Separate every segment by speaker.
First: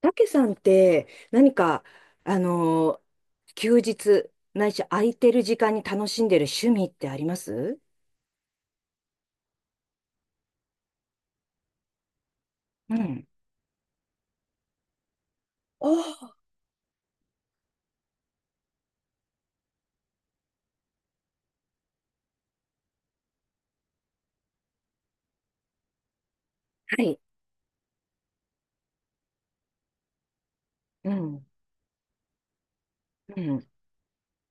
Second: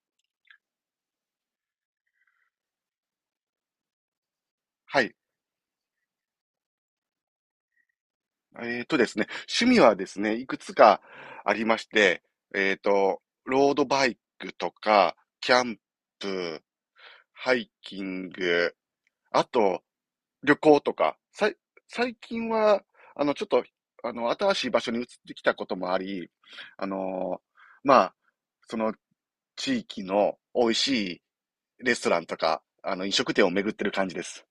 Speaker 1: たけさんって何か、あのー休日、ないし
Speaker 2: は
Speaker 1: 空
Speaker 2: い。
Speaker 1: いてる時間に楽しんでる趣味ってあります？
Speaker 2: ですね、趣味はですね、いくつかありまして、
Speaker 1: うん。
Speaker 2: ロードバイクとか、キャン
Speaker 1: おー
Speaker 2: プ、ハイキング、あと、旅行とか、最近は、ちょっと、新しい場所に移ってきたこともあり、あ
Speaker 1: はい。
Speaker 2: のまあ、その地域の美味
Speaker 1: う
Speaker 2: しい
Speaker 1: ん。
Speaker 2: レストランとか、飲食
Speaker 1: う
Speaker 2: 店を
Speaker 1: ん。
Speaker 2: 巡ってる感じです。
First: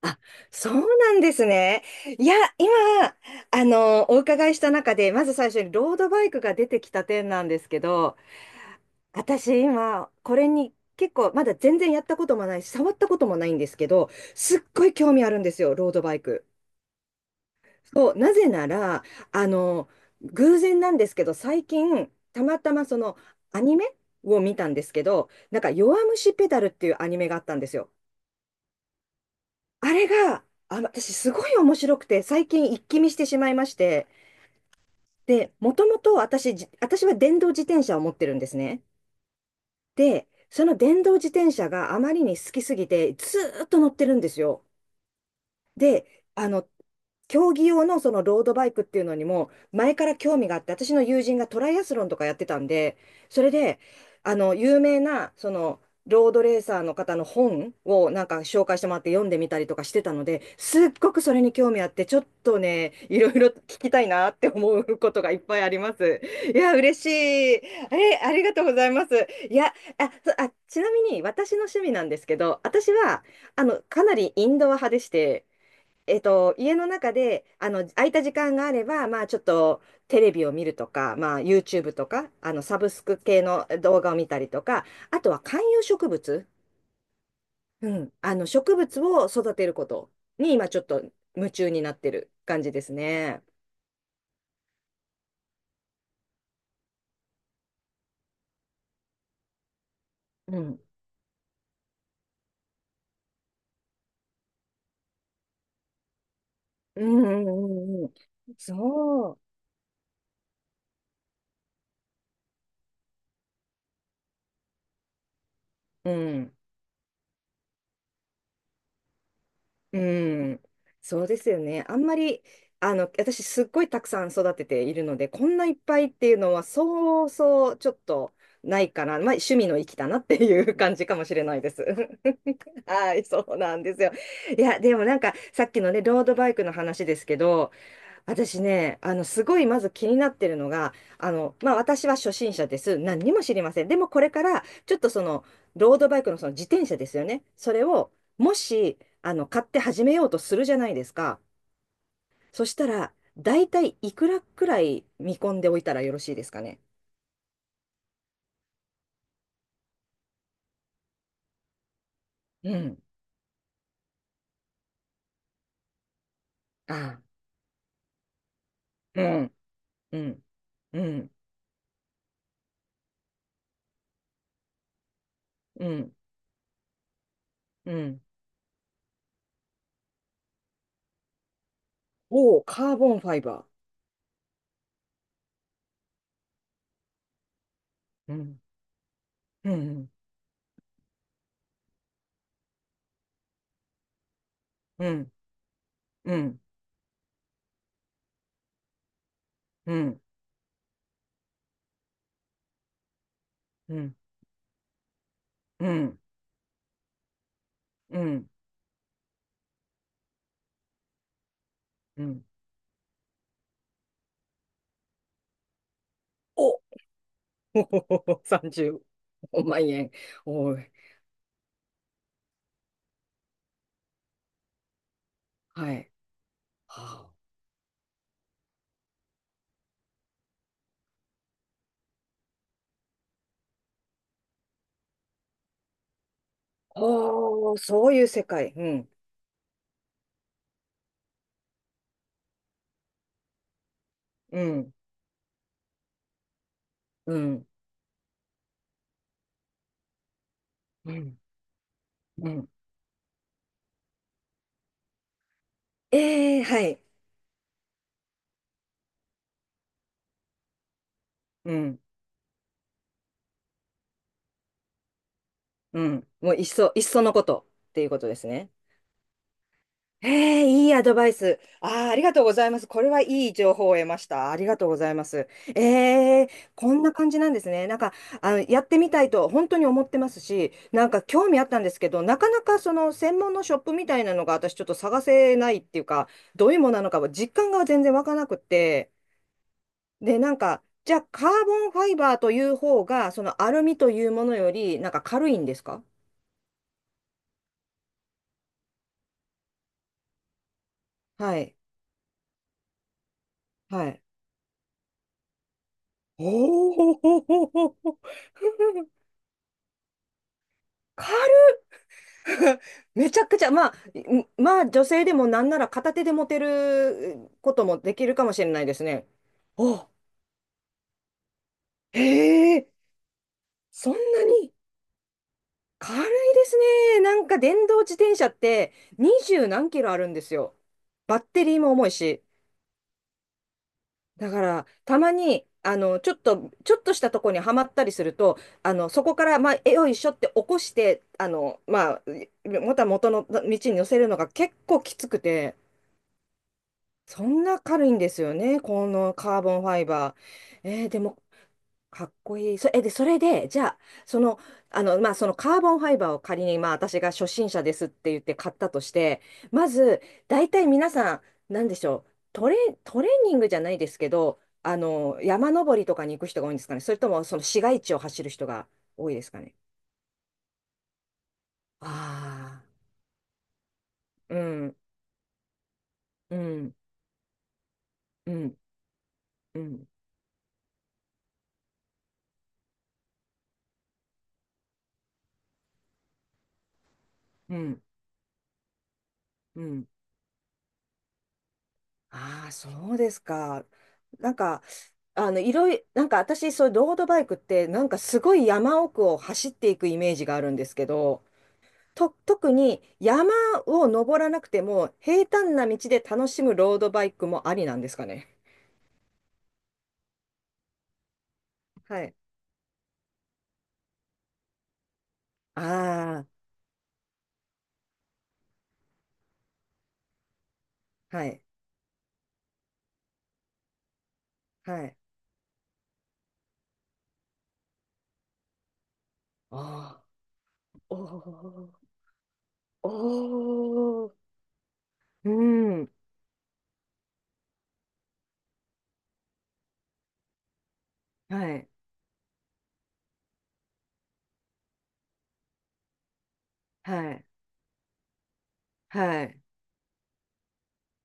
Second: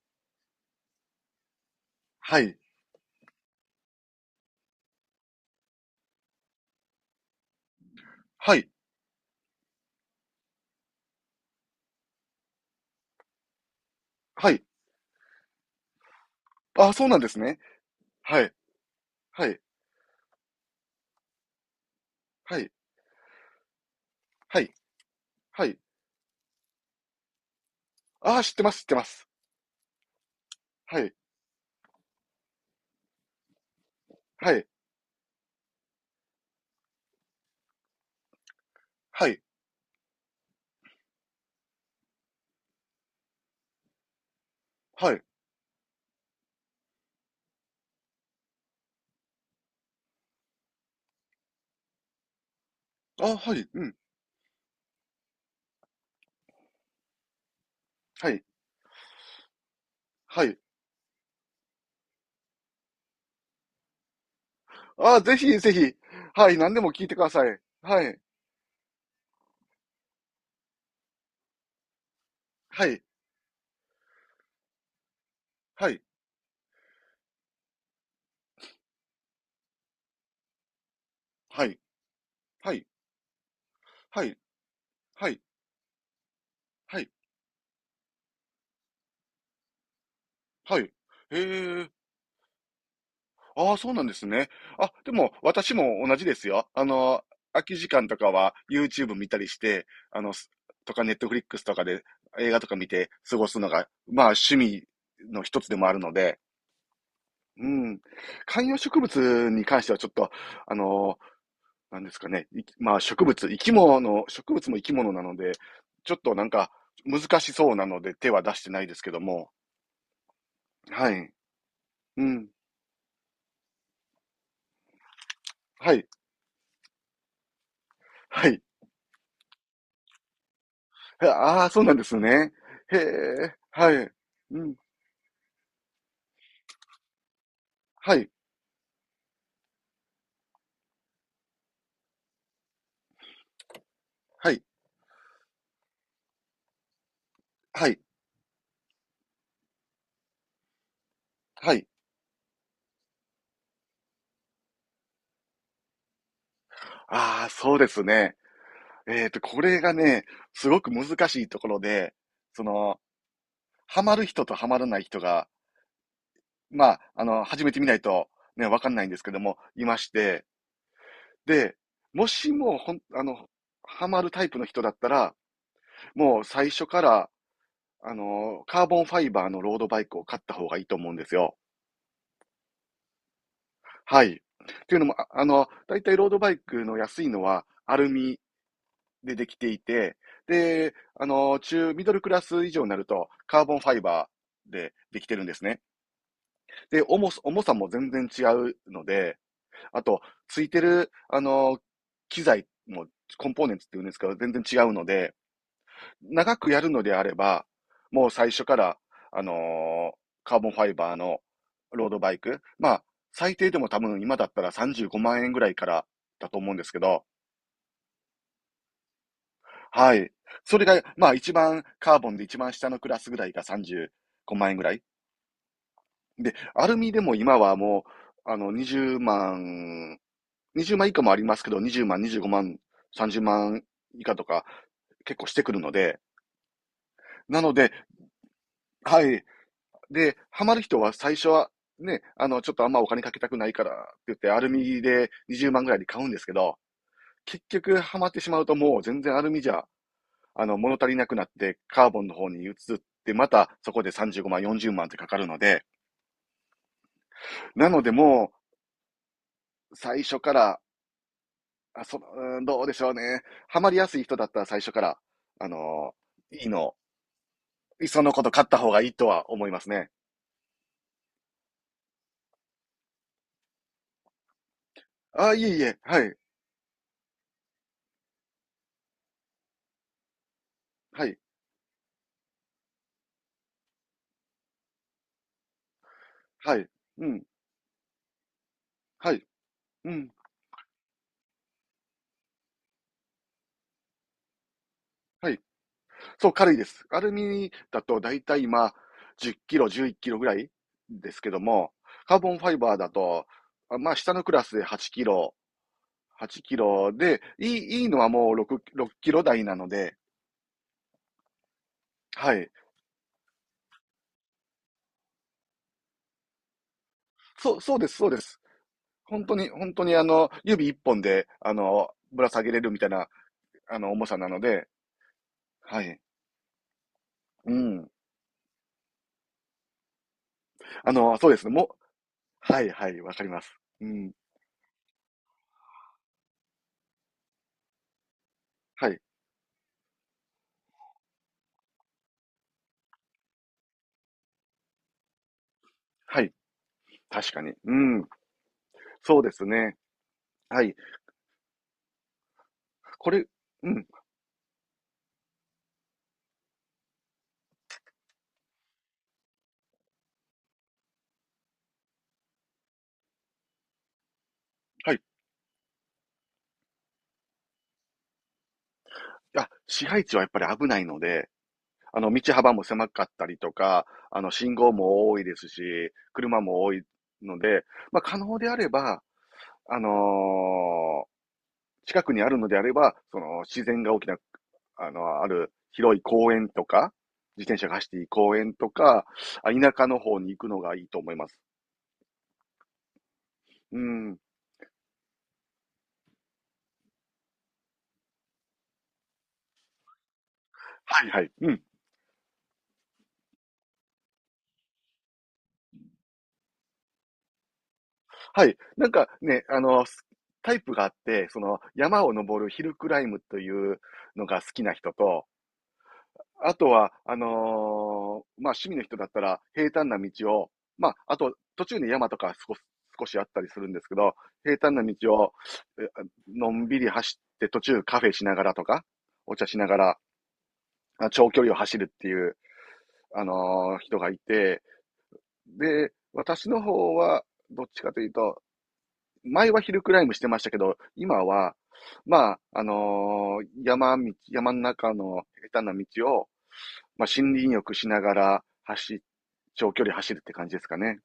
Speaker 1: あ、そうなんですね。いや、
Speaker 2: はい。
Speaker 1: 今、お伺いした中で、まず最初にロードバイクが出てきた点なんですけど、
Speaker 2: はい。
Speaker 1: 私今、これに結構、まだ全然やったこともないし、触ったこともないんですけど、
Speaker 2: は
Speaker 1: すっ
Speaker 2: い。
Speaker 1: ごい興味あるんですよ、ロードバイク。
Speaker 2: あ、そうなんですね。
Speaker 1: そう、な
Speaker 2: は
Speaker 1: ぜ
Speaker 2: い。
Speaker 1: なら、
Speaker 2: は
Speaker 1: あ
Speaker 2: い。
Speaker 1: の、偶然なんですけど、最近、た
Speaker 2: は
Speaker 1: ま
Speaker 2: い。
Speaker 1: たまそのアニメを見
Speaker 2: は
Speaker 1: た
Speaker 2: い。
Speaker 1: んですけど、なん
Speaker 2: は
Speaker 1: か、
Speaker 2: い。
Speaker 1: 弱虫ペダルっていうアニメがあったんですよ。
Speaker 2: ああ、知ってます知ってます。
Speaker 1: あれが、あ、
Speaker 2: は
Speaker 1: 私、
Speaker 2: い。
Speaker 1: すごい面白くて、最近、一気見してしまいまして、
Speaker 2: はい。
Speaker 1: で、もともと私、私は電動自転車を持ってるんですね。
Speaker 2: はい。
Speaker 1: で、その電動自転車があまりに好きすぎて、ずーっと乗ってるんですよ。
Speaker 2: はい。
Speaker 1: で、あの、競技用のそのロードバイクっていうのにも、前から興味があって、私の友人がトライアスロンとかやってたんで、
Speaker 2: ああ、
Speaker 1: それ
Speaker 2: はい。
Speaker 1: で、
Speaker 2: うん。
Speaker 1: 有名な、その、ロードレーサーの方の本をなん
Speaker 2: は
Speaker 1: か
Speaker 2: い。
Speaker 1: 紹介してもらって読んでみたりとかしてたので、
Speaker 2: はい。
Speaker 1: すっごくそれに興味あって、ちょっとね、いろいろ聞きたいなって思うこ
Speaker 2: ああ、
Speaker 1: とが
Speaker 2: ぜ
Speaker 1: いっ
Speaker 2: ひ
Speaker 1: ぱいあ
Speaker 2: ぜ
Speaker 1: りま
Speaker 2: ひ。
Speaker 1: す。
Speaker 2: は
Speaker 1: い
Speaker 2: い。
Speaker 1: や、
Speaker 2: 何でも
Speaker 1: 嬉
Speaker 2: 聞
Speaker 1: し
Speaker 2: い
Speaker 1: い。
Speaker 2: てください。は
Speaker 1: え、
Speaker 2: い。
Speaker 1: ありがとうございます。いや、あ、ちなみに私の趣味なんですけど、
Speaker 2: は
Speaker 1: 私
Speaker 2: い。
Speaker 1: は、かなりインドア派でして、
Speaker 2: はい。
Speaker 1: 家の中で、空いた時間があれば、まあ、ちょっと、テレビを見るとか、まあ、
Speaker 2: はい。
Speaker 1: YouTube とか、
Speaker 2: は
Speaker 1: サ
Speaker 2: い。
Speaker 1: ブスク系の動画を
Speaker 2: は
Speaker 1: 見
Speaker 2: い。
Speaker 1: たりとか、あ
Speaker 2: は
Speaker 1: とは
Speaker 2: い。
Speaker 1: 観葉植物、
Speaker 2: はい。
Speaker 1: うん、植物を育てることに、今、
Speaker 2: は
Speaker 1: ちょ
Speaker 2: い。
Speaker 1: っ
Speaker 2: へ
Speaker 1: と夢中に
Speaker 2: え。
Speaker 1: なってる感じですね。
Speaker 2: ああ、そうなんですね。あ、でも、私も同じですよ。空き時間とかは YouTube 見たりして、
Speaker 1: うん。
Speaker 2: とか Netflix とかで映画とか見て過ごすのが、まあ趣味の一つでもあるので、
Speaker 1: うん、うん、
Speaker 2: うん。
Speaker 1: うんうん。
Speaker 2: 観葉植
Speaker 1: そ
Speaker 2: 物に関してはちょっと、あの、なんですかね。まあ植物、生き物、植物も生き物なので、
Speaker 1: う。
Speaker 2: ち
Speaker 1: う
Speaker 2: ょっとなん
Speaker 1: ん。
Speaker 2: か難しそうなので手は出してないですけども。
Speaker 1: うん、
Speaker 2: は
Speaker 1: そう
Speaker 2: い。
Speaker 1: ですよね。あんま
Speaker 2: う
Speaker 1: り、
Speaker 2: ん。
Speaker 1: 私すっごいたくさん育てているので、こんないっ
Speaker 2: は
Speaker 1: ぱい
Speaker 2: い。
Speaker 1: っていうのは、そうそうちょっと
Speaker 2: はい。
Speaker 1: ないかな。まあ、趣味の域だなっていう感じかもしれない
Speaker 2: ああー、
Speaker 1: で
Speaker 2: そ
Speaker 1: す。
Speaker 2: うなんですね。へ
Speaker 1: はい、そ
Speaker 2: え、
Speaker 1: うなん
Speaker 2: はい。
Speaker 1: ですよ。
Speaker 2: う
Speaker 1: い
Speaker 2: ん、
Speaker 1: や、でもなんか、さっきのね、ロードバイクの話ですけど、
Speaker 2: はい、
Speaker 1: 私ね、すごいまず気になってるのが、まあ、私は初心者です。何にも知りません。でもこれか
Speaker 2: はい、
Speaker 1: ら、ちょっとロードバイクのその自転車ですよね。それ
Speaker 2: はい、
Speaker 1: を、もし、買って始めようとするじゃないですか。
Speaker 2: はい。
Speaker 1: そしたら、大体いくらくらい見込んでおいたらよろしいですかね。
Speaker 2: ああ、そうですね。これがね、すごく難しいところで、そ
Speaker 1: う
Speaker 2: の、
Speaker 1: ん。
Speaker 2: ハマる人とハマらない人が、ま
Speaker 1: あ
Speaker 2: あ、
Speaker 1: あ、
Speaker 2: 始めてみないとね、わかんないんで
Speaker 1: う
Speaker 2: すけど
Speaker 1: ん、
Speaker 2: も、いまし
Speaker 1: う
Speaker 2: て、
Speaker 1: ん、うん、
Speaker 2: で、もしも、ハマるタイプの人だったら、
Speaker 1: うん、
Speaker 2: もう最初から、
Speaker 1: うん。
Speaker 2: カーボンファイバーのロードバイクを買った方がいいと思うんですよ。
Speaker 1: おお、カーボンファイバ
Speaker 2: はい。というのも、だいたいロードバイクの安いのはアル
Speaker 1: ー。う
Speaker 2: ミ
Speaker 1: ん、
Speaker 2: でできて
Speaker 1: う
Speaker 2: い
Speaker 1: ん、
Speaker 2: て、で、ミドルクラス以上になるとカーボンファイバーで
Speaker 1: う
Speaker 2: でき
Speaker 1: ん、
Speaker 2: てるんですね。
Speaker 1: うん、
Speaker 2: で、重さも全然違うので、
Speaker 1: う
Speaker 2: あ
Speaker 1: ん、
Speaker 2: と、ついてる、機材もコンポーネンツっ
Speaker 1: う
Speaker 2: ていうんで
Speaker 1: ん、
Speaker 2: すけど、全然違うので、
Speaker 1: うん、うん、
Speaker 2: 長くやるのであれば、
Speaker 1: う
Speaker 2: もう
Speaker 1: ん。
Speaker 2: 最初から、あのーカーボンファイバーのロード
Speaker 1: う
Speaker 2: バイ
Speaker 1: ん
Speaker 2: ク、まあ、最低でも多分今だったら35万円ぐらいからだと思う
Speaker 1: お
Speaker 2: んですけど、
Speaker 1: 30万円。
Speaker 2: はい。
Speaker 1: お
Speaker 2: それ
Speaker 1: い。
Speaker 2: が、まあ一番、カーボンで一番下のクラスぐらいが35万円ぐらい。
Speaker 1: はい。
Speaker 2: で、アルミで
Speaker 1: は
Speaker 2: も
Speaker 1: あ
Speaker 2: 今はもう、20万、20万以下もありますけど、20万、25万、30万以下とか結構してくるので、なの
Speaker 1: おー、
Speaker 2: で、
Speaker 1: そういう世界。うん。
Speaker 2: はい。で、ハマる人は最初は、ね、ちょっとあんまお金かけたくないからって言って、
Speaker 1: う
Speaker 2: アル
Speaker 1: ん。
Speaker 2: ミで20万ぐらいで買うんですけど、
Speaker 1: う
Speaker 2: 結
Speaker 1: ん。
Speaker 2: 局ハマってしまうともう全然アルミじゃ、物足
Speaker 1: う
Speaker 2: りなく
Speaker 1: ん。
Speaker 2: なって、カーボンの方
Speaker 1: う
Speaker 2: に
Speaker 1: ん。
Speaker 2: 移って、またそこで35万、40万ってかかるので、
Speaker 1: ええはい。
Speaker 2: なのでもう、最初から、
Speaker 1: うん。
Speaker 2: あそうんどうでしょうね。ハマりやすい人だったら最初から、あ
Speaker 1: う
Speaker 2: の
Speaker 1: ん。もう、
Speaker 2: ー、
Speaker 1: い
Speaker 2: い
Speaker 1: っ
Speaker 2: い
Speaker 1: そ、
Speaker 2: の、
Speaker 1: いっそのことって
Speaker 2: い
Speaker 1: い
Speaker 2: っ
Speaker 1: うこ
Speaker 2: そ
Speaker 1: と
Speaker 2: の
Speaker 1: で
Speaker 2: こ
Speaker 1: す
Speaker 2: と買っ
Speaker 1: ね。
Speaker 2: た方がいいとは思いますね。
Speaker 1: ええ、いいアドバイス。ああ、ありがとうございます。これはいい情報を得ました。ありがとうございます。
Speaker 2: あ、いえいえ、はい、
Speaker 1: ええ、こんな感じなんですね。なんか、やってみたいと本当に思ってますし、なんか
Speaker 2: はい、
Speaker 1: 興味あったんですけど、なかなかその専門のショップみたいなのが私ちょっと探せないっていうか、どう
Speaker 2: は
Speaker 1: いう
Speaker 2: い、
Speaker 1: ものなのか
Speaker 2: う
Speaker 1: は
Speaker 2: ん、
Speaker 1: 実感が全然わからなくって、
Speaker 2: はい、うん、
Speaker 1: で、なんか、じゃあカーボンファイバーという方が、そのアルミというものより、なんか軽
Speaker 2: は
Speaker 1: い
Speaker 2: い。
Speaker 1: んですか？
Speaker 2: そう、軽いです。アルミだとだいたい今、10キロ、11キロぐらいですけ
Speaker 1: は
Speaker 2: ど
Speaker 1: い。
Speaker 2: も、カーボンファイバーだと、
Speaker 1: は
Speaker 2: まあ、
Speaker 1: い。
Speaker 2: 下のクラスで8キロ、
Speaker 1: お
Speaker 2: 8キロで、いい
Speaker 1: お、
Speaker 2: のはもう6、6キロ台なので、
Speaker 1: 軽い。
Speaker 2: はい。
Speaker 1: めちゃくちゃ、まあ、女性でもなんなら片手で持てるこ
Speaker 2: そう、
Speaker 1: と
Speaker 2: そう
Speaker 1: も
Speaker 2: で
Speaker 1: で
Speaker 2: す、
Speaker 1: き
Speaker 2: そう
Speaker 1: る
Speaker 2: で
Speaker 1: かも
Speaker 2: す。
Speaker 1: しれないですね。
Speaker 2: 本当に、本当
Speaker 1: お、
Speaker 2: に指一本で、ぶら下げ
Speaker 1: へ
Speaker 2: れ
Speaker 1: え、
Speaker 2: るみたいな、
Speaker 1: そんな
Speaker 2: 重さなの
Speaker 1: に
Speaker 2: で、はい。
Speaker 1: 軽いですね。なんか
Speaker 2: う
Speaker 1: 電動
Speaker 2: ん。
Speaker 1: 自転車って20何キロあるんですよ。バッ
Speaker 2: そうで
Speaker 1: テ
Speaker 2: すね。
Speaker 1: リーも重いし。
Speaker 2: はい、はい、わかります。うん。
Speaker 1: だから、たまに、ちょっとしたとこにはまったりすると、
Speaker 2: はい、
Speaker 1: そこから、まあ、えよいしょって起こして、まあ、また元の道に乗せるのが結構きつくて。
Speaker 2: はい。
Speaker 1: そ
Speaker 2: 確か
Speaker 1: ん
Speaker 2: に。
Speaker 1: な
Speaker 2: う
Speaker 1: 軽いん
Speaker 2: ん。
Speaker 1: ですよね、この
Speaker 2: そうで
Speaker 1: カー
Speaker 2: す
Speaker 1: ボンフ
Speaker 2: ね。
Speaker 1: ァイバ
Speaker 2: は
Speaker 1: ー。
Speaker 2: い。
Speaker 1: でも、かっこいい。そ、え、で、そ
Speaker 2: こ
Speaker 1: れ
Speaker 2: れ、
Speaker 1: で、じゃ
Speaker 2: う
Speaker 1: あ、
Speaker 2: ん、
Speaker 1: その、まあ、そのカーボンファイバーを仮に、まあ、私が初心者ですって言って買ったとして、まず、大体皆さん、なんでしょう、トレーニングじゃないですけど、
Speaker 2: はい。
Speaker 1: 山登りとかに行く人が多いんですかね、それとも、その市街地を走る人が多いですか
Speaker 2: あ、
Speaker 1: ね。
Speaker 2: 市街地はやっぱり危ないので、道幅も
Speaker 1: あ
Speaker 2: 狭かったりとか、
Speaker 1: あ、う
Speaker 2: 信号
Speaker 1: ん、
Speaker 2: も多いですし、
Speaker 1: う
Speaker 2: 車も多
Speaker 1: ん、
Speaker 2: いので、まあ、可
Speaker 1: う
Speaker 2: 能であ
Speaker 1: ん、
Speaker 2: れば、
Speaker 1: う
Speaker 2: あの
Speaker 1: ん、
Speaker 2: ー近くにあるのであれば、その、自然が大きな、ある広い公園とか、自
Speaker 1: う
Speaker 2: 転車が
Speaker 1: ん、
Speaker 2: 走っていい公園とか、
Speaker 1: う
Speaker 2: 田舎
Speaker 1: ん。
Speaker 2: の方に行くのがいいと思います。
Speaker 1: ああ、そうですか。
Speaker 2: うん。
Speaker 1: なんか、いろいなんか私、そういうロードバイクって、なんかすごい山奥を走っていくイメージがあるんですけ
Speaker 2: はいは
Speaker 1: ど、
Speaker 2: い。うん。
Speaker 1: 特に山を登らなくても、平坦な道で楽しむロードバイクもありなんですかね。
Speaker 2: はい。なんかね、タイプがあって、その、
Speaker 1: は
Speaker 2: 山を
Speaker 1: い。
Speaker 2: 登るヒルクライムというのが好きな人と、
Speaker 1: あ
Speaker 2: あとは、まあ、趣味の人だったら、平坦な道を、まあ、あ
Speaker 1: あ、は
Speaker 2: と、
Speaker 1: い、
Speaker 2: 途中に山とか少しあったりするんですけど、平坦な
Speaker 1: はい。
Speaker 2: 道を、えのんびり走って、途中カフェしながらとか、お茶しながら、
Speaker 1: ああ、お
Speaker 2: 長距離を
Speaker 1: ー
Speaker 2: 走るっていう、人
Speaker 1: お
Speaker 2: が
Speaker 1: ー、
Speaker 2: いて、
Speaker 1: うん、
Speaker 2: で、私の方は、どっちかというと、前はヒルクライムしてましたけど、今
Speaker 1: は
Speaker 2: は、
Speaker 1: い、
Speaker 2: まあ、山道、山の中の下手な道を、まあ、
Speaker 1: はい、
Speaker 2: 森林浴しながら
Speaker 1: はい。
Speaker 2: 長距離走るって感じですかね。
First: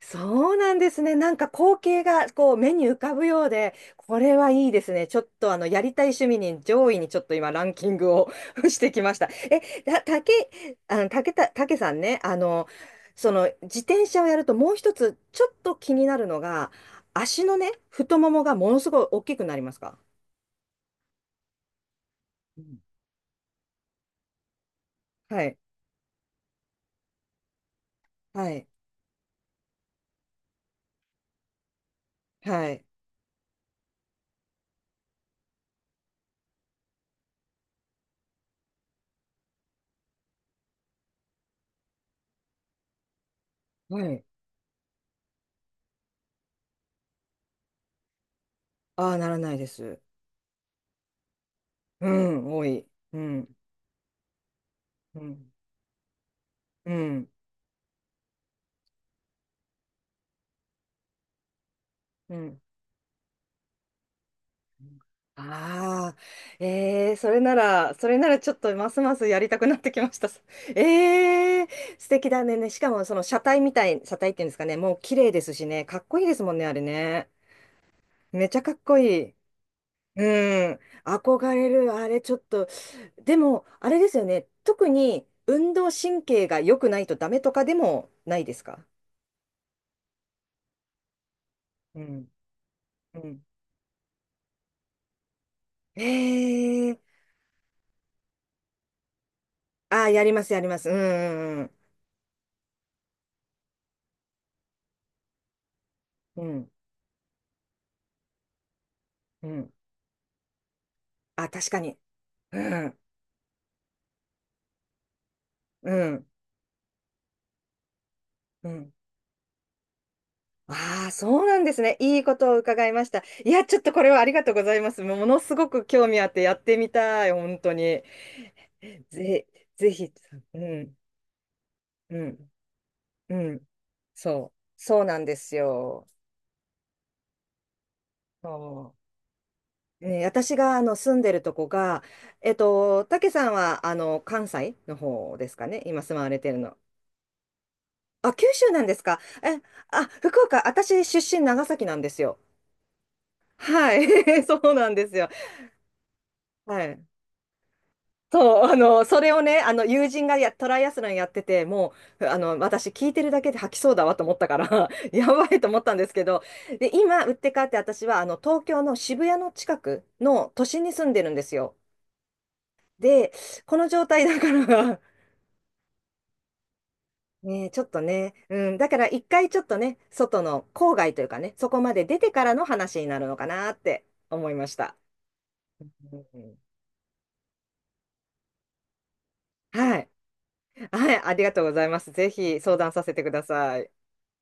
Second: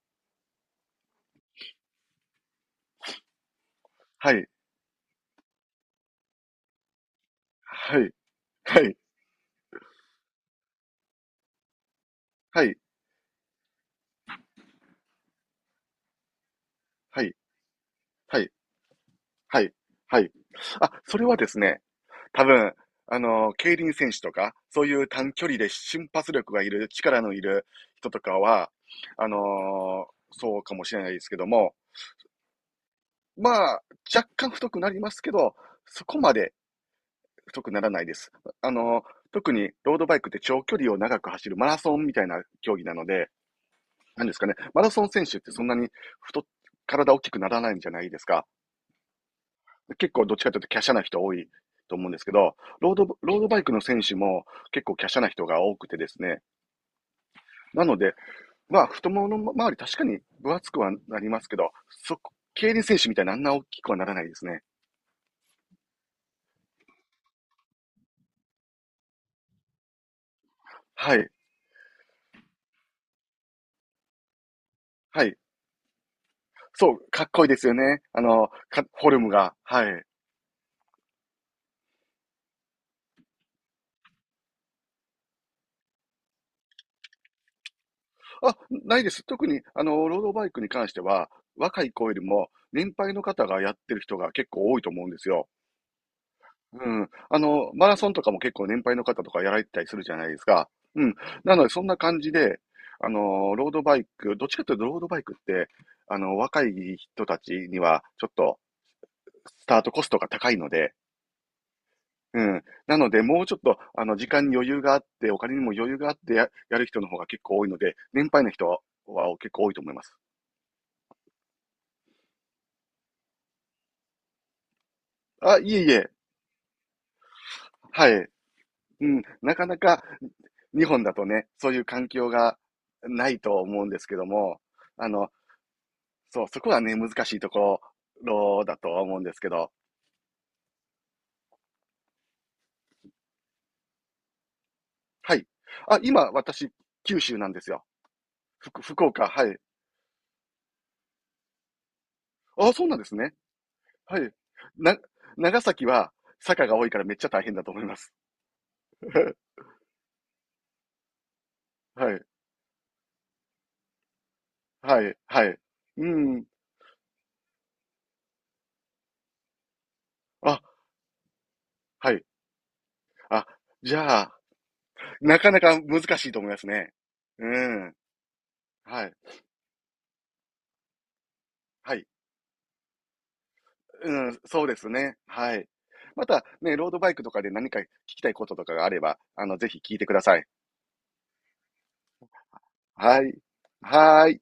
Speaker 1: そうなんですね。なんか光景がこう目に浮かぶようで、こ
Speaker 2: は
Speaker 1: れ
Speaker 2: い、
Speaker 1: はいいですね。ちょっとあのやりたい趣味に上位にちょっと今ランキン
Speaker 2: はい、
Speaker 1: グを し
Speaker 2: は
Speaker 1: て
Speaker 2: い、
Speaker 1: きました。え、た、たけ、たけさんね、
Speaker 2: はい、
Speaker 1: その自転車をやるともう一つちょっと気になるのが、
Speaker 2: はい、
Speaker 1: 足のね、太も
Speaker 2: は
Speaker 1: も
Speaker 2: い、
Speaker 1: がものすごい大きくな
Speaker 2: は
Speaker 1: り
Speaker 2: い、
Speaker 1: ますか？
Speaker 2: はい。あ、それはですね、多
Speaker 1: う
Speaker 2: 分、
Speaker 1: ん。
Speaker 2: 競輪選手とか、そういう短
Speaker 1: は
Speaker 2: 距離
Speaker 1: い。
Speaker 2: で瞬発力がいる、力のいる人とか
Speaker 1: はい。
Speaker 2: は、そうかもしれないですけども、
Speaker 1: はい。
Speaker 2: まあ、若干太くなりますけど、そこまで太くならないです。あの、特にロードバイクって長距離を長く走るマラソンみたいな競技なので、
Speaker 1: は
Speaker 2: な
Speaker 1: い。
Speaker 2: んですかね、マラソン選手ってそんなに太っ、体大きくならないんじゃないですか。
Speaker 1: ああ、ならないです。
Speaker 2: 結構どっちかというと華奢な人多いと思う
Speaker 1: う
Speaker 2: んですけ
Speaker 1: ん、
Speaker 2: ど、
Speaker 1: 多い。う
Speaker 2: ロード
Speaker 1: ん。
Speaker 2: バイクの選手も結構華奢
Speaker 1: う
Speaker 2: な人
Speaker 1: ん。
Speaker 2: が多くてですね。
Speaker 1: うん。
Speaker 2: なので、まあ、太ももの周り確かに分厚くはなりますけど、そこ、
Speaker 1: うん。
Speaker 2: 競輪選手みたいなあんな大きくはならないですね。
Speaker 1: ああ、それなら、それならちょっとますますやりたくなってきました。
Speaker 2: はい。
Speaker 1: えー、素敵だね。ね、しかもその車体っていうんですかね、もう綺
Speaker 2: は
Speaker 1: 麗
Speaker 2: い。
Speaker 1: ですしね、かっこいいですもんね、あれ
Speaker 2: そう、か
Speaker 1: ね。
Speaker 2: っこいいですよね。
Speaker 1: めちゃかっこい
Speaker 2: フォルム
Speaker 1: い。
Speaker 2: が。はい。
Speaker 1: うん、憧れる、あれちょっと。でも、あれですよね、特に運動神経が良くないとダメとかでもないで
Speaker 2: あ、
Speaker 1: すか？
Speaker 2: ないです。特に、ロードバイクに関しては、若い
Speaker 1: う
Speaker 2: 子より
Speaker 1: ん、
Speaker 2: も、年配
Speaker 1: う
Speaker 2: の
Speaker 1: ん。
Speaker 2: 方がやってる人が結構多いと思うんですよ。
Speaker 1: え
Speaker 2: う
Speaker 1: ー、
Speaker 2: ん。マラソンとかも結構年配の方とかやられてたりする
Speaker 1: ああ、
Speaker 2: じゃ
Speaker 1: や
Speaker 2: ない
Speaker 1: り
Speaker 2: で
Speaker 1: ま
Speaker 2: す
Speaker 1: す、や
Speaker 2: か。
Speaker 1: ります。う
Speaker 2: うん。な
Speaker 1: ん、
Speaker 2: の
Speaker 1: う
Speaker 2: で、
Speaker 1: ん、
Speaker 2: そんな感じで、ロードバイク、どっちかというとロードバイクって、
Speaker 1: う
Speaker 2: 若
Speaker 1: ん。
Speaker 2: い人たちには、ちょっと、
Speaker 1: うん、う
Speaker 2: ス
Speaker 1: ん。
Speaker 2: タートコストが高いので、
Speaker 1: あ、確かに。
Speaker 2: うん。
Speaker 1: う
Speaker 2: な
Speaker 1: ん、
Speaker 2: ので、もうちょっと、時間に余裕があって、お金にも余
Speaker 1: う
Speaker 2: 裕があっ
Speaker 1: ん、
Speaker 2: てやる人の方が結構多いので、年配の人
Speaker 1: う
Speaker 2: は
Speaker 1: ん。
Speaker 2: は結構多いと思います。
Speaker 1: ああ、そうなんですね。いいことを伺いました。いや、ちょっとこれはありがとうございます。ものす
Speaker 2: あ、
Speaker 1: ご
Speaker 2: いえ
Speaker 1: く
Speaker 2: い
Speaker 1: 興
Speaker 2: え。
Speaker 1: 味あってやってみたい、本当に。
Speaker 2: はい。うん。
Speaker 1: ぜ、
Speaker 2: なかな
Speaker 1: ぜ
Speaker 2: か、
Speaker 1: ひ、う
Speaker 2: 日
Speaker 1: ん、
Speaker 2: 本だとね、そういう環
Speaker 1: う
Speaker 2: 境
Speaker 1: ん、
Speaker 2: がな
Speaker 1: う
Speaker 2: いと
Speaker 1: ん。
Speaker 2: 思うんですけど
Speaker 1: そう、
Speaker 2: も、
Speaker 1: そう
Speaker 2: あ
Speaker 1: なん
Speaker 2: の、
Speaker 1: ですよ。
Speaker 2: そう、そこはね、難しいとこ
Speaker 1: そ
Speaker 2: ろだとは思うんですけど、
Speaker 1: うね、私が住んでるとこが、たけさんは関西の
Speaker 2: は
Speaker 1: 方
Speaker 2: い。
Speaker 1: ですかね、
Speaker 2: あ、
Speaker 1: 今住まわ
Speaker 2: 今、
Speaker 1: れてる
Speaker 2: 私、
Speaker 1: の？
Speaker 2: 九州なんですよ。
Speaker 1: あ、九州なんです
Speaker 2: 福
Speaker 1: か。
Speaker 2: 岡、はい。
Speaker 1: え、あ、福岡、私出身長崎なんですよ。
Speaker 2: あ、そうなんですね。
Speaker 1: はい、
Speaker 2: はい。
Speaker 1: そうなん
Speaker 2: な、
Speaker 1: ですよ。
Speaker 2: 長崎は坂が
Speaker 1: は
Speaker 2: 多いから
Speaker 1: い。
Speaker 2: めっちゃ大変だと思います。
Speaker 1: そう、それを ね、友人がトライアスロンやってて、も
Speaker 2: はい。
Speaker 1: う、私聞いてるだけで吐きそうだわと思ったから、
Speaker 2: は い。
Speaker 1: や
Speaker 2: は
Speaker 1: ば
Speaker 2: い。
Speaker 1: いと思ったん
Speaker 2: う
Speaker 1: ですけど、
Speaker 2: ん。
Speaker 1: で、今、売って変わって私は、東京の渋谷の近くの
Speaker 2: あ、
Speaker 1: 都心に住んでるんですよ。
Speaker 2: はい。
Speaker 1: で、
Speaker 2: あ、
Speaker 1: この
Speaker 2: じ
Speaker 1: 状
Speaker 2: ゃ
Speaker 1: 態
Speaker 2: あ、
Speaker 1: だから
Speaker 2: なかなか難しいと思いますね。う
Speaker 1: ね、ちょっ
Speaker 2: ん。
Speaker 1: とね、うん、だか
Speaker 2: は
Speaker 1: ら
Speaker 2: い。
Speaker 1: 一回ちょっとね、外の郊外というかね、そこ
Speaker 2: は
Speaker 1: まで
Speaker 2: い。
Speaker 1: 出てからの話になるのかなって
Speaker 2: うん。
Speaker 1: 思い
Speaker 2: そう
Speaker 1: ま
Speaker 2: で
Speaker 1: し
Speaker 2: す
Speaker 1: た。
Speaker 2: ね。はい。
Speaker 1: う
Speaker 2: また
Speaker 1: ん
Speaker 2: ね、ロードバイクとかで何か聞きたいこととかがあれば、ぜひ聞い
Speaker 1: は
Speaker 2: て
Speaker 1: い。
Speaker 2: ください。
Speaker 1: はい、ありがとうございます。ぜひ相談させ
Speaker 2: は
Speaker 1: てく
Speaker 2: い。
Speaker 1: ださい。
Speaker 2: はい。